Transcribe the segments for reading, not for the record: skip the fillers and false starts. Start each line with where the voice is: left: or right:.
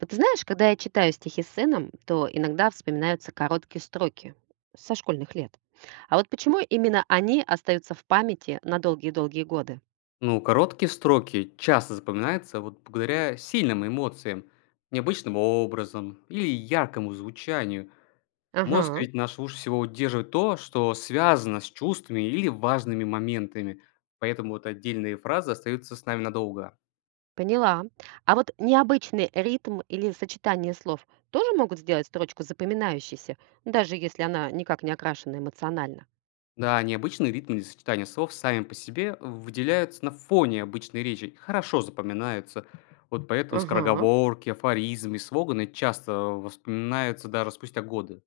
right: Вот ты знаешь, когда я читаю стихи с сыном, то иногда вспоминаются короткие строки со школьных лет. А вот почему именно они остаются в памяти на долгие-долгие годы?
left: Ну, короткие строки часто запоминаются вот благодаря сильным эмоциям, необычным образом или яркому звучанию. Мозг
right: Ага,
left: ведь наш лучше всего удерживает то, что связано с чувствами или важными моментами. Поэтому вот отдельные фразы остаются с нами надолго.
right: поняла. А вот необычный ритм или сочетание слов тоже могут сделать строчку запоминающейся, даже если она никак не окрашена эмоционально.
left: Да, необычные ритмы или сочетания слов сами по себе выделяются на фоне обычной речи, и хорошо запоминаются. Вот поэтому
right: Ага,
left: скороговорки, афоризмы и слоганы часто воспоминаются даже спустя годы.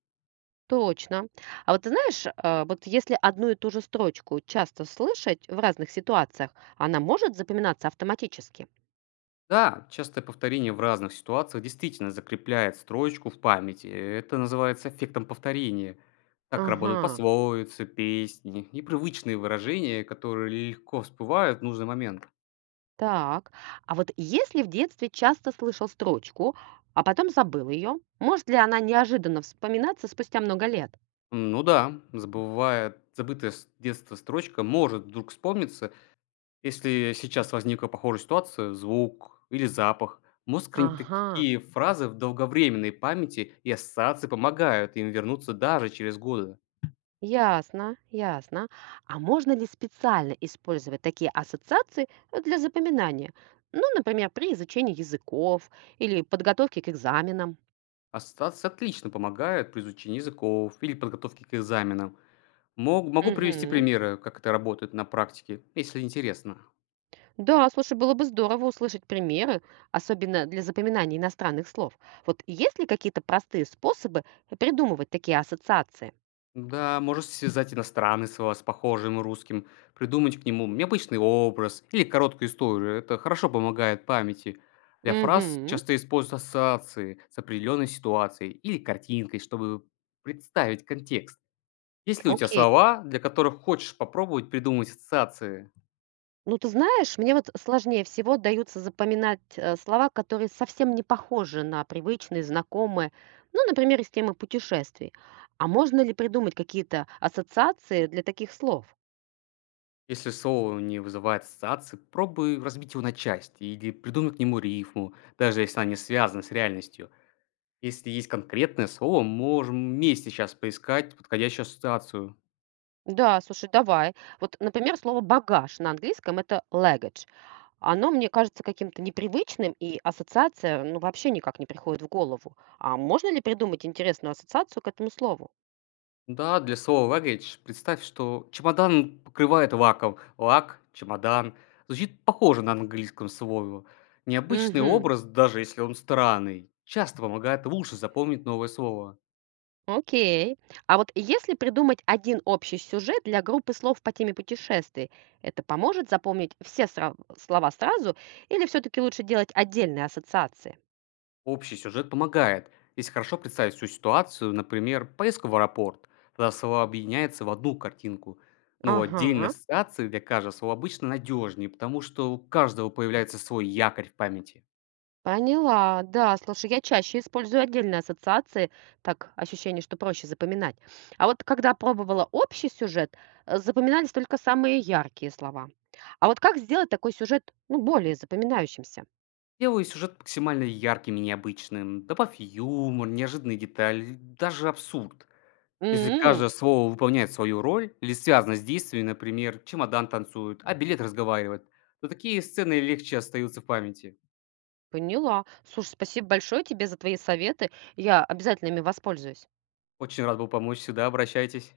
right: точно. А вот ты знаешь, вот если одну и ту же строчку часто слышать в разных ситуациях, она может запоминаться автоматически.
left: Да, частое повторение в разных ситуациях действительно закрепляет строчку в памяти. Это называется эффектом повторения. Так работают
right: Ага.
left: пословицы, песни и привычные выражения, которые легко всплывают в нужный момент.
right: Так, а вот если в детстве часто слышал строчку, а потом забыл ее, может ли она неожиданно вспоминаться спустя много лет?
left: Ну да, забывая забытая с детства строчка может вдруг вспомниться, если сейчас возникла похожая ситуация, звук или запах. Мозг хранит
right: Ага,
left: такие фразы в долговременной памяти, и ассоциации помогают им вернуться даже через годы.
right: ясно, ясно. А можно ли специально использовать такие ассоциации для запоминания? Ну, например, при изучении языков или подготовке к экзаменам.
left: Ассоциации отлично помогают при изучении языков или подготовке к экзаменам. Могу привести
right: Мгм.
left: примеры, как это работает на практике, если интересно.
right: Да, слушай, было бы здорово услышать примеры, особенно для запоминания иностранных слов. Вот есть ли какие-то простые способы придумывать такие ассоциации?
left: Да, можешь связать иностранный слова с похожим русским, придумать к нему необычный образ или короткую историю. Это хорошо помогает памяти. Для фраз
right: Мгм.
left: часто используют ассоциации с определенной ситуацией или картинкой, чтобы представить контекст. Есть ли у тебя
right: Окей.
left: слова, для которых хочешь попробовать придумать ассоциации?
right: Ну, ты знаешь, мне вот сложнее всего даются запоминать слова, которые совсем не похожи на привычные, знакомые, ну, например, из темы путешествий. А можно ли придумать какие-то ассоциации для таких слов?
left: Если соло не вызывает ассоциаций, пробуй разбить его на части или придумай к нему рифму, даже если она не связана с реальностью. Если есть конкретное слово, можем вместе сейчас поискать подходящую ассоциацию.
right: Да, слушай, давай. Вот, например, слово багаж на английском это luggage. Оно мне кажется каким-то непривычным, и ассоциация, ну, вообще никак не приходит в голову. А можно ли придумать интересную ассоциацию к этому слову?
left: Да, для слова luggage представь, что чемодан покрывает лаком. Лак, чемодан. Звучит похоже на английском слове. Необычный
right: Угу.
left: образ, даже если он странный, часто помогает лучше запомнить новое слово.
right: Окей. А вот если придумать один общий сюжет для группы слов по теме путешествий, это поможет запомнить все слова сразу или все-таки лучше делать отдельные ассоциации?
left: Общий сюжет помогает, если хорошо представить всю ситуацию, например, поездку в аэропорт, тогда слово объединяется в одну картинку. Но отдельные
right: Ага.
left: ассоциации для каждого слова обычно надежнее, потому что у каждого появляется свой якорь в памяти.
right: Поняла, да, слушай, я чаще использую отдельные ассоциации, так ощущение, что проще запоминать. А вот когда пробовала общий сюжет, запоминались только самые яркие слова. А вот как сделать такой сюжет, ну, более запоминающимся?
left: Делай сюжет максимально ярким и необычным, добавь юмор, неожиданные детали, даже абсурд. Если
right: М,
left: каждое слово выполняет свою роль или связано с действием, например, чемодан танцует, а билет разговаривает, то такие сцены легче остаются в памяти.
right: поняла. Слушай, спасибо большое тебе за твои советы. Я обязательно ими воспользуюсь.
left: Очень рад был помочь, всегда обращайтесь.